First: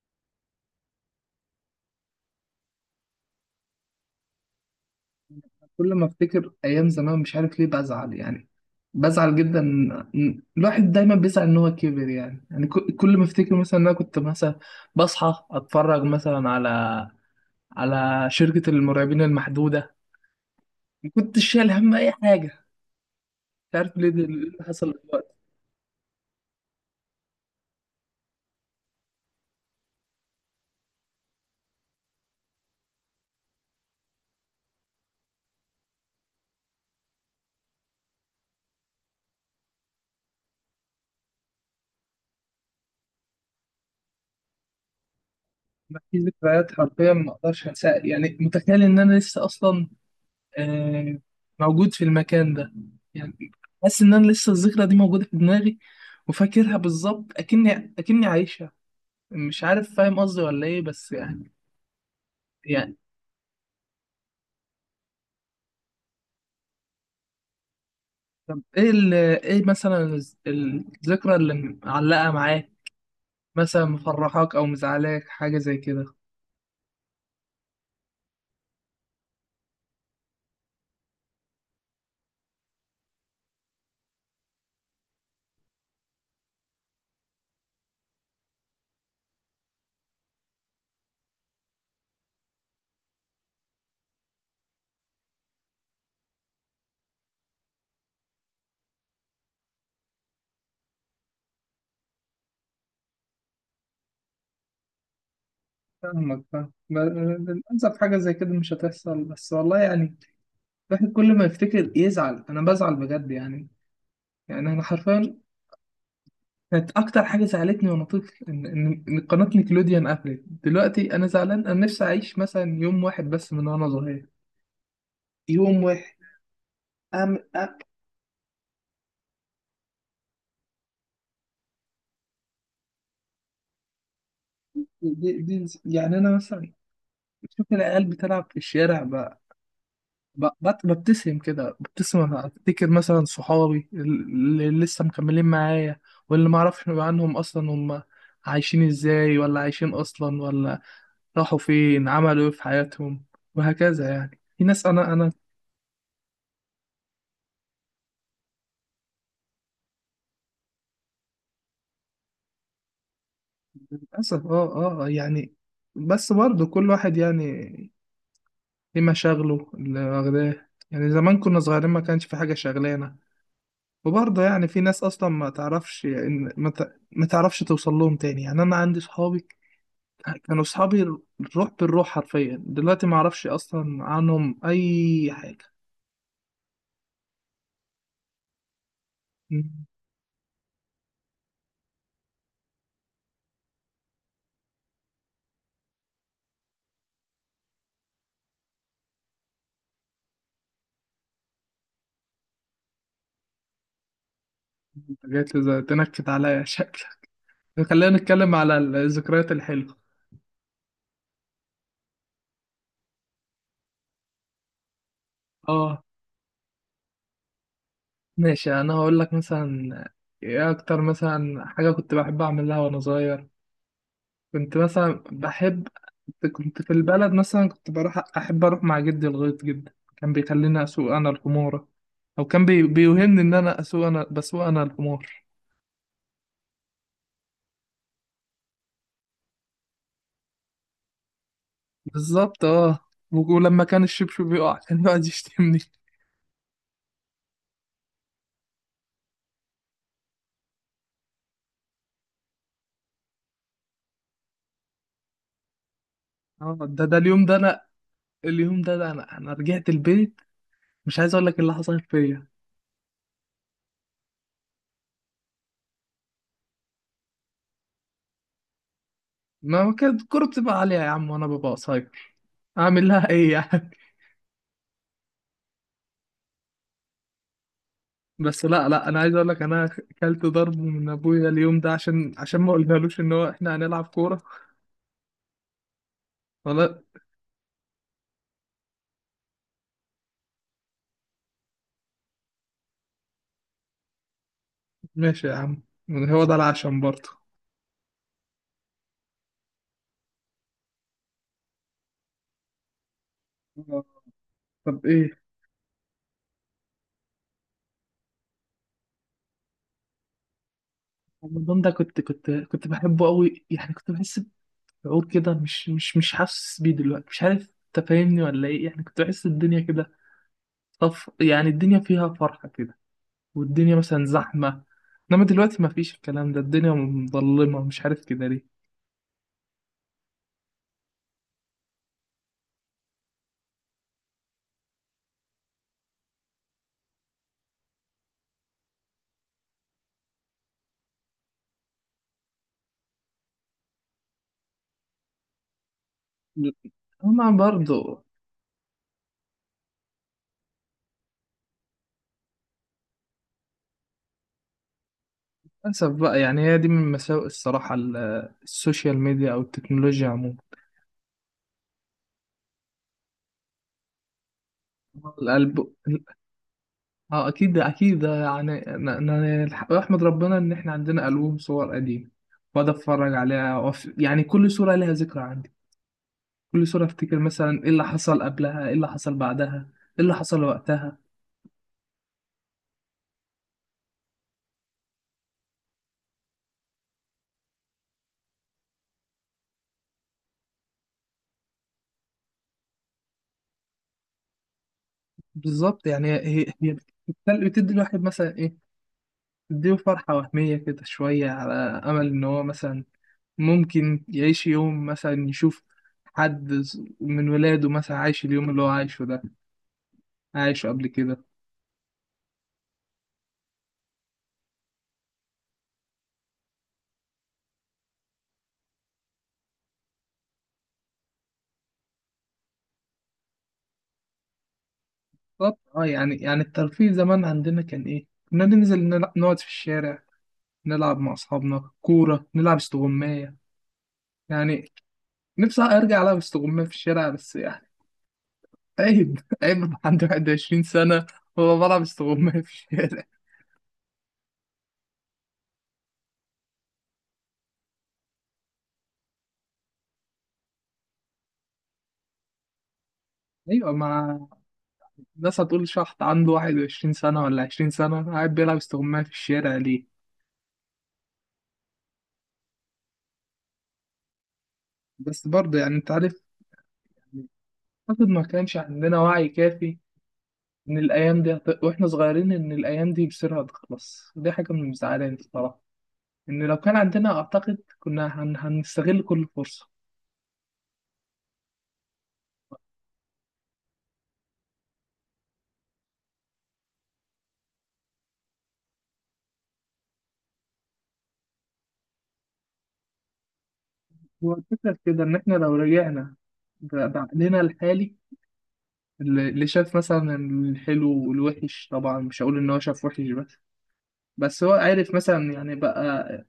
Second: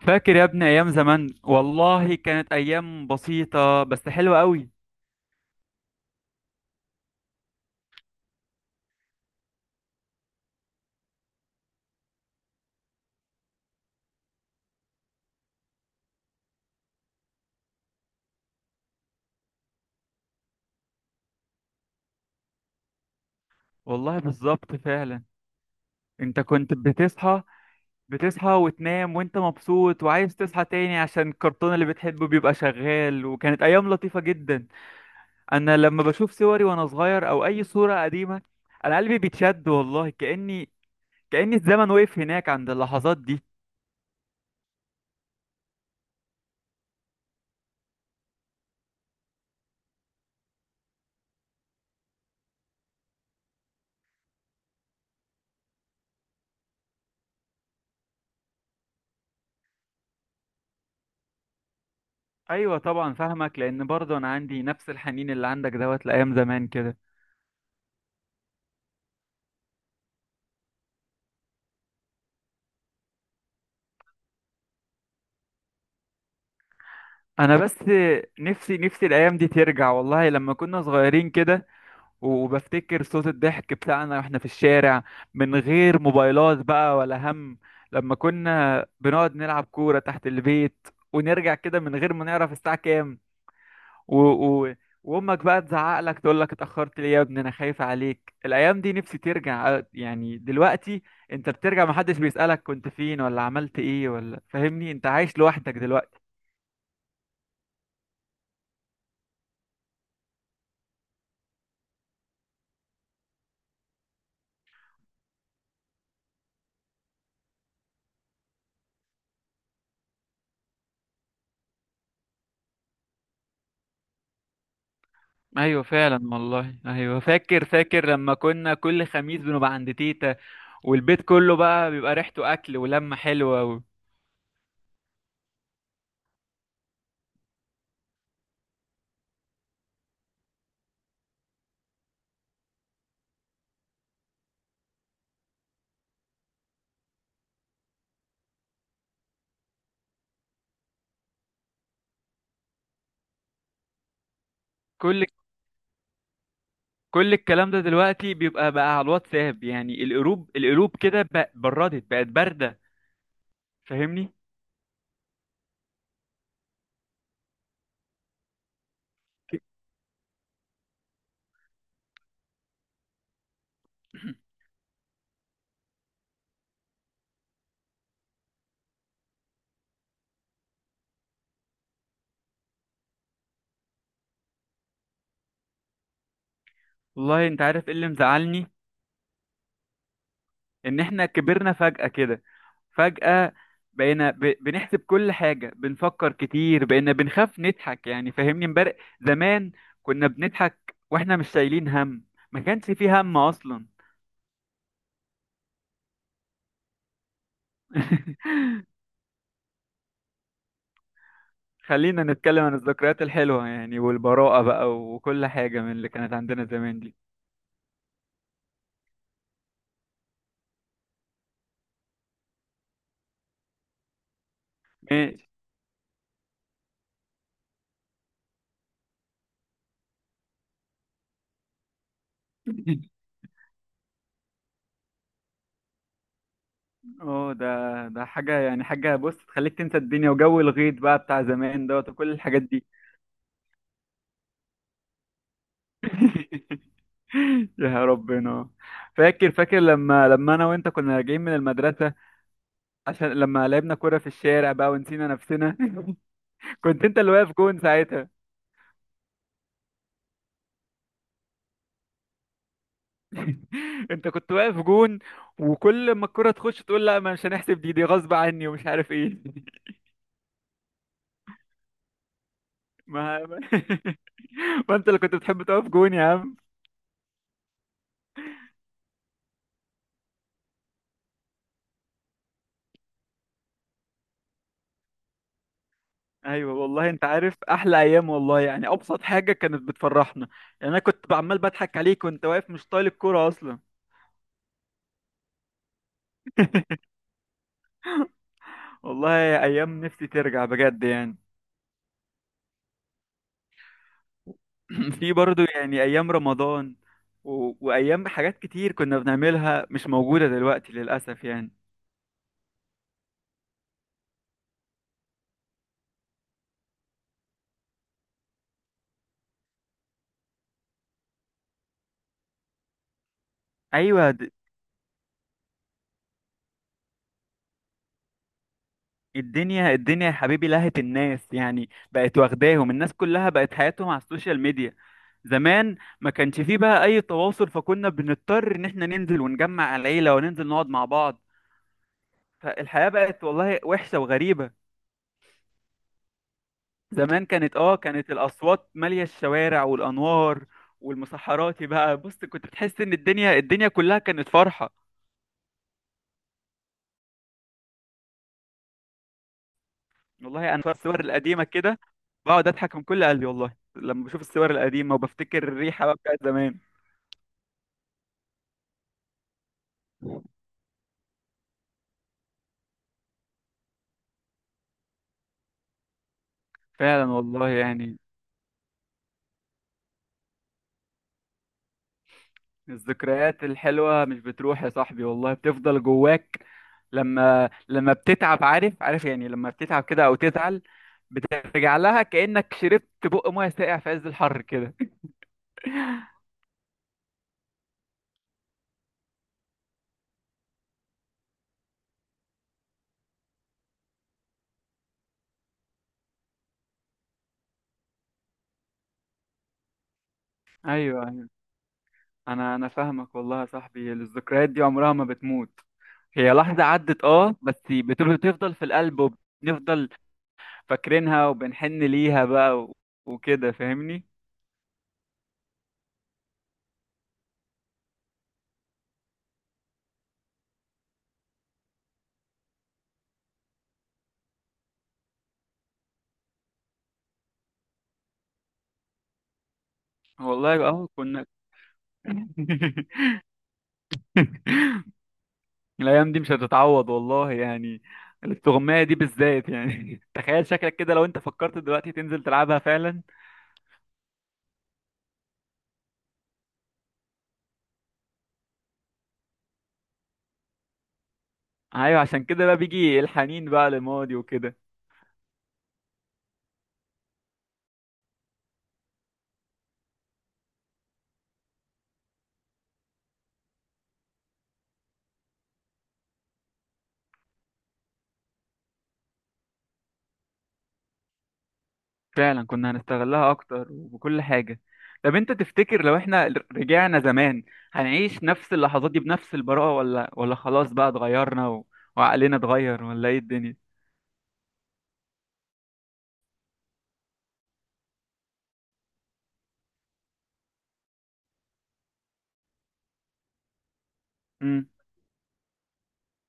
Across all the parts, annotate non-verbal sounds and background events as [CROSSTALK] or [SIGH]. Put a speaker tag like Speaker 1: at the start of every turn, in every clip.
Speaker 1: فاكر يا ابني ايام زمان، والله كانت ايام بسيطة بس حلوة قوي.
Speaker 2: كل ما افتكر ايام زمان مش عارف ليه بزعل يعني، بزعل جدا. الواحد دايما بيزعل ان هو كبر يعني، كل ما افتكر مثلا ان انا كنت مثلا بصحى اتفرج مثلا على شركة المرعبين المحدودة. ما كنتش شايل هم اي حاجة. مش عارف
Speaker 1: والله
Speaker 2: ليه اللي
Speaker 1: بالظبط
Speaker 2: حصل
Speaker 1: فعلا.
Speaker 2: دلوقتي.
Speaker 1: انت كنت بتصحى وتنام وانت مبسوط وعايز تصحى تاني عشان الكرتون اللي بتحبه بيبقى شغال، وكانت ايام لطيفة جدا. انا لما بشوف صوري وانا صغير او اي صورة قديمة، انا قلبي بيتشد والله، كأن الزمن وقف هناك عند اللحظات دي.
Speaker 2: ما في ذكريات حرفيا ما اقدرش انساها يعني، متخيل ان انا لسه اصلا آه، موجود في المكان ده يعني. حاسس ان انا لسه الذكرى دي موجودة في دماغي وفاكرها بالظبط اكني عايشها. مش عارف فاهم قصدي ولا ايه بس يعني،
Speaker 1: ايوه
Speaker 2: يعني
Speaker 1: طبعا فاهمك، لان برضه انا عندي نفس الحنين اللي عندك دوت لايام زمان كده.
Speaker 2: طب ايه ايه مثلا الذكرى اللي معلقة معاك، مثلا مفرحاك او مزعلاك حاجة زي كده.
Speaker 1: انا بس نفسي الايام دي ترجع والله، لما كنا صغيرين كده. وبفتكر صوت الضحك بتاعنا واحنا في الشارع، من غير موبايلات بقى ولا هم. لما كنا بنقعد نلعب كورة تحت البيت ونرجع كده من غير ما نعرف الساعة كام. و... و... وامك بقى تزعق لك تقول لك اتأخرت ليه يا ابني، انا خايفة عليك. الايام دي نفسي ترجع، يعني دلوقتي انت بترجع محدش بيسألك كنت فين ولا عملت ايه ولا. فاهمني، انت عايش لوحدك دلوقتي.
Speaker 2: فاهمك، للأسف حاجة زي كده مش هتحصل بس والله يعني. الواحد كل ما يفتكر يزعل، أنا بزعل بجد يعني، أنا حرفيا كانت أكتر حاجة زعلتني وأنا طفل إن قناة نيكلوديان قفلت. دلوقتي أنا زعلان، أنا نفسي أعيش مثلا يوم واحد بس من وأنا صغير،
Speaker 1: ايوه
Speaker 2: يوم واحد.
Speaker 1: فعلا والله. ايوه
Speaker 2: أم
Speaker 1: فاكر
Speaker 2: أم
Speaker 1: فاكر لما كنا كل خميس بنبقى عند تيتا، والبيت كله بقى بيبقى ريحته اكل ولمه حلوه.
Speaker 2: دي يعني أنا مثلا شوف العيال بتلعب في الشارع، ببتسم كده، أنا افتكر مثلا صحابي اللي لسه مكملين معايا، واللي ما اعرفش عنهم اصلا هم عايشين ازاي ولا عايشين اصلا، ولا راحوا فين، عملوا ايه في حياتهم. وهكذا يعني في ناس،
Speaker 1: وكل
Speaker 2: انا
Speaker 1: كل الكلام ده دلوقتي بيبقى بقى على الواتساب، يعني القلوب كده بردت، بقت بارده. فاهمني.
Speaker 2: للاسف. يعني بس برضه كل واحد يعني ليه مشاغله
Speaker 1: [CLEARS THROAT]
Speaker 2: اللي واخداه. يعني زمان كنا صغيرين ما كانش في حاجة شغلانة. وبرضه يعني في ناس اصلا ما تعرفش ان ما تعرفش توصل لهم تاني. يعني انا عندي صحابي، كانوا صحابي الروح بالروح حرفيا، دلوقتي ما اعرفش اصلا عنهم اي حاجه.
Speaker 1: والله انت عارف ايه اللي مزعلني؟
Speaker 2: مم.
Speaker 1: ان احنا كبرنا فجأة كده، فجأة. بقينا بنحسب كل حاجة، بنفكر كتير، بقينا بنخاف نضحك، يعني فاهمني. امبارح زمان كنا بنضحك واحنا مش شايلين هم، ما كانش فيه هم أصلا.
Speaker 2: انت جات لي زي تنكد عليا شكلك. خلينا نتكلم
Speaker 1: [LAUGHS]
Speaker 2: على الذكريات الحلوه.
Speaker 1: خلينا نتكلم عن الذكريات الحلوة يعني، والبراءة بقى وكل حاجة من
Speaker 2: اه
Speaker 1: اللي كانت عندنا زمان دي.
Speaker 2: ماشي، انا هقول لك مثلا ايه اكتر مثلا حاجه كنت بحب اعملها وانا صغير. كنت مثلا
Speaker 1: ماشي.
Speaker 2: بحب، كنت في البلد مثلا، كنت بروح، أحب أروح مع جدي الغيط جدا، كان بيخليني أسوق أنا الحمورة. أو كان
Speaker 1: [LAUGHS]
Speaker 2: بيوهمني إن أنا أسوق أنا بسوق أنا الحمار.
Speaker 1: اه، ده حاجة يعني، حاجة بص تخليك تنسى الدنيا، وجو الغيط بقى بتاع زمان دوت وكل الحاجات
Speaker 2: بالظبط
Speaker 1: دي.
Speaker 2: اه. ولما كان الشبشب بيقع [LAUGHS] كان يقعد يشتمني.
Speaker 1: [LAUGHS] يا ربنا، فاكر لما انا وانت كنا راجعين من المدرسه، عشان لما لعبنا كوره في الشارع بقى ونسينا نفسنا. [LAUGHS]
Speaker 2: اه، ده
Speaker 1: كنت انت
Speaker 2: ده
Speaker 1: اللي
Speaker 2: اليوم
Speaker 1: واقف
Speaker 2: ده
Speaker 1: جون
Speaker 2: أنا
Speaker 1: ساعتها.
Speaker 2: اليوم ده، ده أنا رجعت البيت، مش عايز أقول لك إيه اللي حصل فيا.
Speaker 1: [LAUGHS] انت كنت واقف جون، وكل ما الكوره تخش تقول لا ما مش هنحسب، دي غصب عني ومش عارف ايه. [LAUGHS]
Speaker 2: ما كانت الكورة بتبقى عالية يا عم، وأنا ببقى قصير، أعمل لها
Speaker 1: ما
Speaker 2: إيه
Speaker 1: ما
Speaker 2: يعني؟
Speaker 1: [LAUGHS] ما انت اللي كنت بتحب تقف جون يا عم.
Speaker 2: بس لا لا، انا عايز اقول لك انا كلت ضرب من ابويا اليوم ده عشان، ما قلنالوش ان هو احنا هنلعب كوره.
Speaker 1: ايوه
Speaker 2: ولا
Speaker 1: والله، انت عارف احلى ايام والله يعني، ابسط حاجه كانت بتفرحنا، يعني انا كنت عمال بضحك عليك وانت واقف مش طايل الكوره اصلا.
Speaker 2: ماشي يا عم، هو ده العشم برضه.
Speaker 1: والله ايام نفسي ترجع بجد يعني.
Speaker 2: آه. طب
Speaker 1: [CLEARS THROAT] في
Speaker 2: ايه.
Speaker 1: برضو يعني ايام رمضان، وايام حاجات كتير كنا بنعملها مش موجودة دلوقتي للاسف يعني.
Speaker 2: رمضان ده كنت بحبه قوي يعني. كنت بحس بشعور كده، مش حاسس بيه دلوقتي، مش عارف انت فاهمني ولا ايه. يعني كنت بحس الدنيا كده طف يعني، الدنيا فيها فرحة كده، والدنيا مثلا
Speaker 1: ايوه،
Speaker 2: زحمة. انما دلوقتي ما فيش الكلام ده، الدنيا مظلمة، مش عارف كده ليه.
Speaker 1: الدنيا يا حبيبي، لهت الناس يعني، بقت واخداهم، الناس كلها بقت حياتهم على السوشيال ميديا. زمان ما كانش فيه بقى اي تواصل، فكنا بنضطر ان احنا ننزل ونجمع العيلة وننزل نقعد مع بعض. فالحياة بقت والله وحشة وغريبة. زمان
Speaker 2: هما
Speaker 1: كانت اه
Speaker 2: برضه
Speaker 1: كانت الاصوات ماليه الشوارع والانوار والمسحراتي بقى. بص، كنت بتحس ان الدنيا كلها كانت فرحه.
Speaker 2: للأسف بقى يعني، هي دي من مساوئ الصراحة السوشيال ميديا أو التكنولوجيا عموما.
Speaker 1: والله انا في الصور القديمه كده بقعد اضحك من كل قلبي والله، لما بشوف الصور القديمه وبفتكر
Speaker 2: القلب.
Speaker 1: الريحه بقى بتاعت زمان.
Speaker 2: اه، أكيد أكيد يعني، أنا أحمد ربنا إن إحنا عندنا ألبوم صور قديمة وأقعد أتفرج عليها يعني كل صورة لها ذكرى عندي. كل صورة
Speaker 1: فعلا
Speaker 2: أفتكر
Speaker 1: والله
Speaker 2: مثلا إيه اللي
Speaker 1: يعني،
Speaker 2: حصل قبلها، إيه اللي حصل بعدها، إيه اللي حصل وقتها.
Speaker 1: الذكريات الحلوه مش بتروح يا صاحبي والله، بتفضل جواك. لما بتتعب، عارف، عارف يعني، لما بتتعب كده او تزعل، بترجع لها كانك شربت بق ميه ساقع في عز الحر كده.
Speaker 2: بالظبط يعني. هي بتدي الواحد مثلا إيه، بتديله فرحة وهمية كده شوية، على أمل إن هو مثلا ممكن يعيش يوم مثلا، يشوف حد من ولاده مثلا عايش اليوم اللي هو عايشه ده، عايشه
Speaker 1: [LAUGHS]
Speaker 2: قبل كده.
Speaker 1: ايوه، انا فاهمك والله يا صاحبي، الذكريات دي عمرها ما بتموت، هي لحظة عدت بس بتفضل في القلب، وبنفضل فاكرينها وبنحن ليها بقى وكده فاهمني.
Speaker 2: طب اه يعني، الترفيه زمان عندنا كان ايه؟ كنا ننزل، نقعد في الشارع، نلعب مع اصحابنا كورة، نلعب استغماية يعني. نفسي ارجع العب استغماية في الشارع بس يعني، عيب [LAUGHS] عيب أبقى عندي 21
Speaker 1: والله اه
Speaker 2: سنة.
Speaker 1: كنا.
Speaker 2: هو بلعب استغماية
Speaker 1: [LAUGHS]
Speaker 2: في الشارع؟
Speaker 1: الايام دي مش هتتعوض والله يعني، الاستغماية دي بالذات يعني. [LAUGHS] تخيل شكلك كده لو انت فكرت دلوقتي تنزل تلعبها فعلا.
Speaker 2: ايوه، مع الناس هتقول شحط عنده 21 سنة ولا 20 سنة قاعد بيلعب استغماية في الشارع ليه.
Speaker 1: ايوه عشان كده بقى بيجي الحنين بقى للماضي وكده.
Speaker 2: بس برضه يعني انت عارف، أعتقد ما كانش عندنا وعي كافي إن وإحنا صغيرين إن الأيام دي مصيرها هتخلص. دي حاجة من المزعلاني الصراحة، إن لو كان عندنا أعتقد هنستغل كل فرصة.
Speaker 1: فعلا كنا هنستغلها اكتر وبكل حاجة. طب انت تفتكر لو احنا رجعنا زمان هنعيش نفس اللحظات دي بنفس البراءة، ولا خلاص بقى اتغيرنا وعقلنا اتغير، ولا ايه الدنيا؟
Speaker 2: هو الفكرة في كده، إن إحنا لو رجعنا بعقلنا الحالي، اللي شاف مثلا الحلو والوحش، طبعا مش هقول إن هو شاف وحش بس، بس هو
Speaker 1: امم،
Speaker 2: عارف مثلا يعني بقى،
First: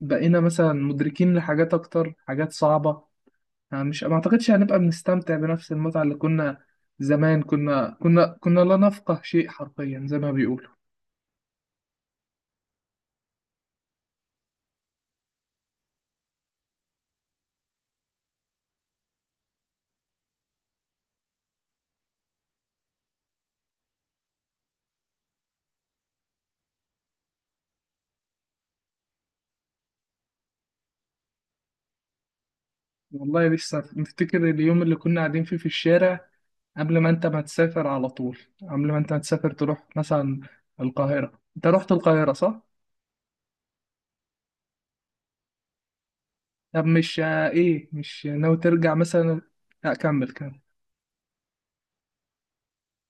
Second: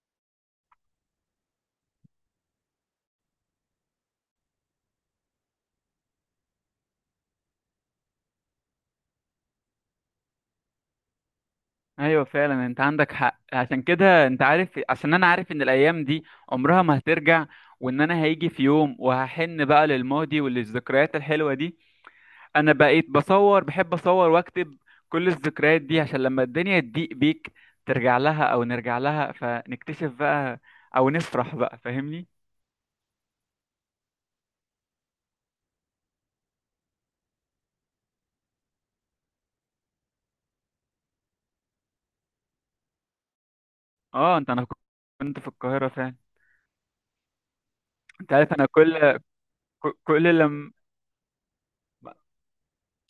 Speaker 2: بقينا مثلا مدركين لحاجات أكتر، حاجات صعبة يعني. مش ما اعتقدش هنبقى بنستمتع بنفس المتعة اللي كنا. زمان كنا لا نفقه شيء حرفيا، زي ما بيقولوا.
Speaker 1: ايوه فعلا انت عندك حق. عشان كده انت عارف، عشان انا عارف ان الايام دي عمرها ما هترجع، وان انا هيجي في يوم وهحن بقى للماضي وللذكريات الحلوة دي. انا بقيت بصور، بحب اصور واكتب كل الذكريات دي، عشان لما الدنيا تضيق بيك ترجع لها، او نرجع لها فنكتشف بقى، او نفرح بقى فاهمني.
Speaker 2: والله لسه مفتكر اليوم اللي كنا قاعدين فيه في الشارع قبل ما انت ما تسافر تروح مثلا القاهرة. انت رحت القاهرة صح؟
Speaker 1: اه، انا كنت في القاهرة فعلا.
Speaker 2: طب مش ايه، مش
Speaker 1: انت عارف
Speaker 2: ناوي
Speaker 1: انا
Speaker 2: ترجع
Speaker 1: كل.
Speaker 2: مثلا؟ لا كمل
Speaker 1: كل
Speaker 2: كمل،
Speaker 1: لما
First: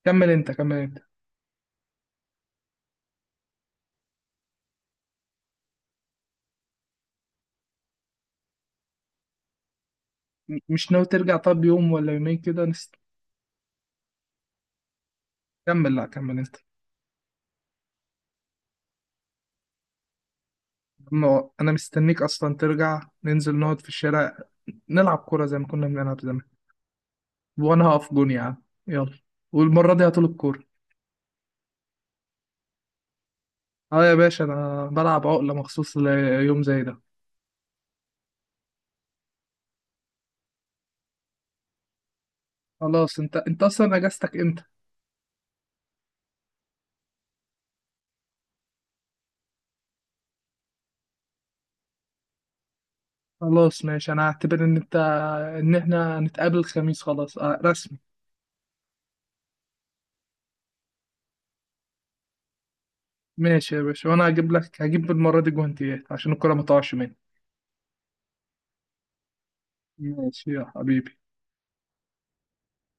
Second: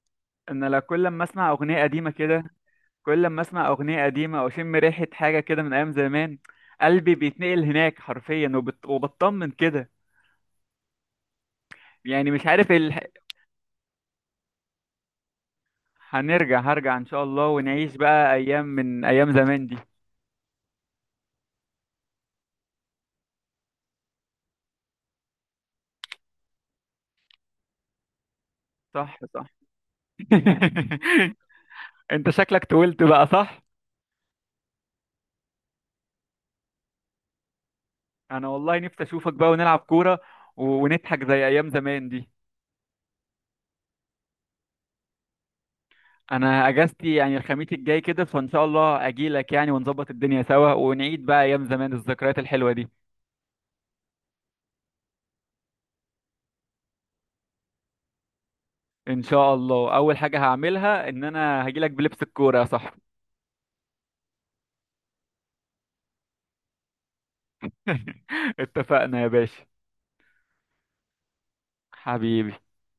Speaker 2: انت
Speaker 1: انا
Speaker 2: كمل
Speaker 1: لا
Speaker 2: انت.
Speaker 1: كل لما اسمع اغنية قديمة كده، كل لما اسمع اغنية قديمة او اشم ريحة حاجة كده من ايام زمان، قلبي بيتنقل هناك حرفيا، وبطمن كده.
Speaker 2: مش ناوي ترجع؟ طب يوم ولا
Speaker 1: يعني
Speaker 2: يومين
Speaker 1: مش
Speaker 2: كده
Speaker 1: عارف
Speaker 2: كمل لا كمل انت.
Speaker 1: هنرجع، هرجع ان شاء الله ونعيش بقى ايام من ايام زمان دي.
Speaker 2: انا مستنيك اصلا ترجع، ننزل نقعد في الشارع، نلعب كورة زي ما كنا بنلعب زمان. وأنا هقف جون يا عم يلا،
Speaker 1: صح، صح.
Speaker 2: والمرة دي هطول الكورة.
Speaker 1: [LAUGHS] انت شكلك طولت بقى، صح.
Speaker 2: أه يا باشا، أنا بلعب عقلة مخصوص ليوم زي ده.
Speaker 1: انا والله نفسي اشوفك بقى ونلعب كورة ونضحك زي ايام زمان دي.
Speaker 2: خلاص، أنت أصلا أجازتك إمتى؟
Speaker 1: انا اجازتي يعني الخميس الجاي كده، فان شاء الله اجيلك يعني ونظبط الدنيا سوا ونعيد بقى ايام زمان، الذكريات الحلوة دي.
Speaker 2: خلاص ماشي، أنا هعتبر إن إحنا هنتقابل الخميس خلاص، أه رسمي.
Speaker 1: ان شاء الله اول حاجة هعملها ان انا هجيلك بلبس الكورة يا صاحبي.
Speaker 2: ماشي يا باشا، وأنا هجيب المرة دي جوانتيات عشان الكورة ما تقعش مني.
Speaker 1: [LAUGHS] اتفقنا يا باشا.
Speaker 2: ماشي يا حبيبي.
Speaker 1: حبيبي.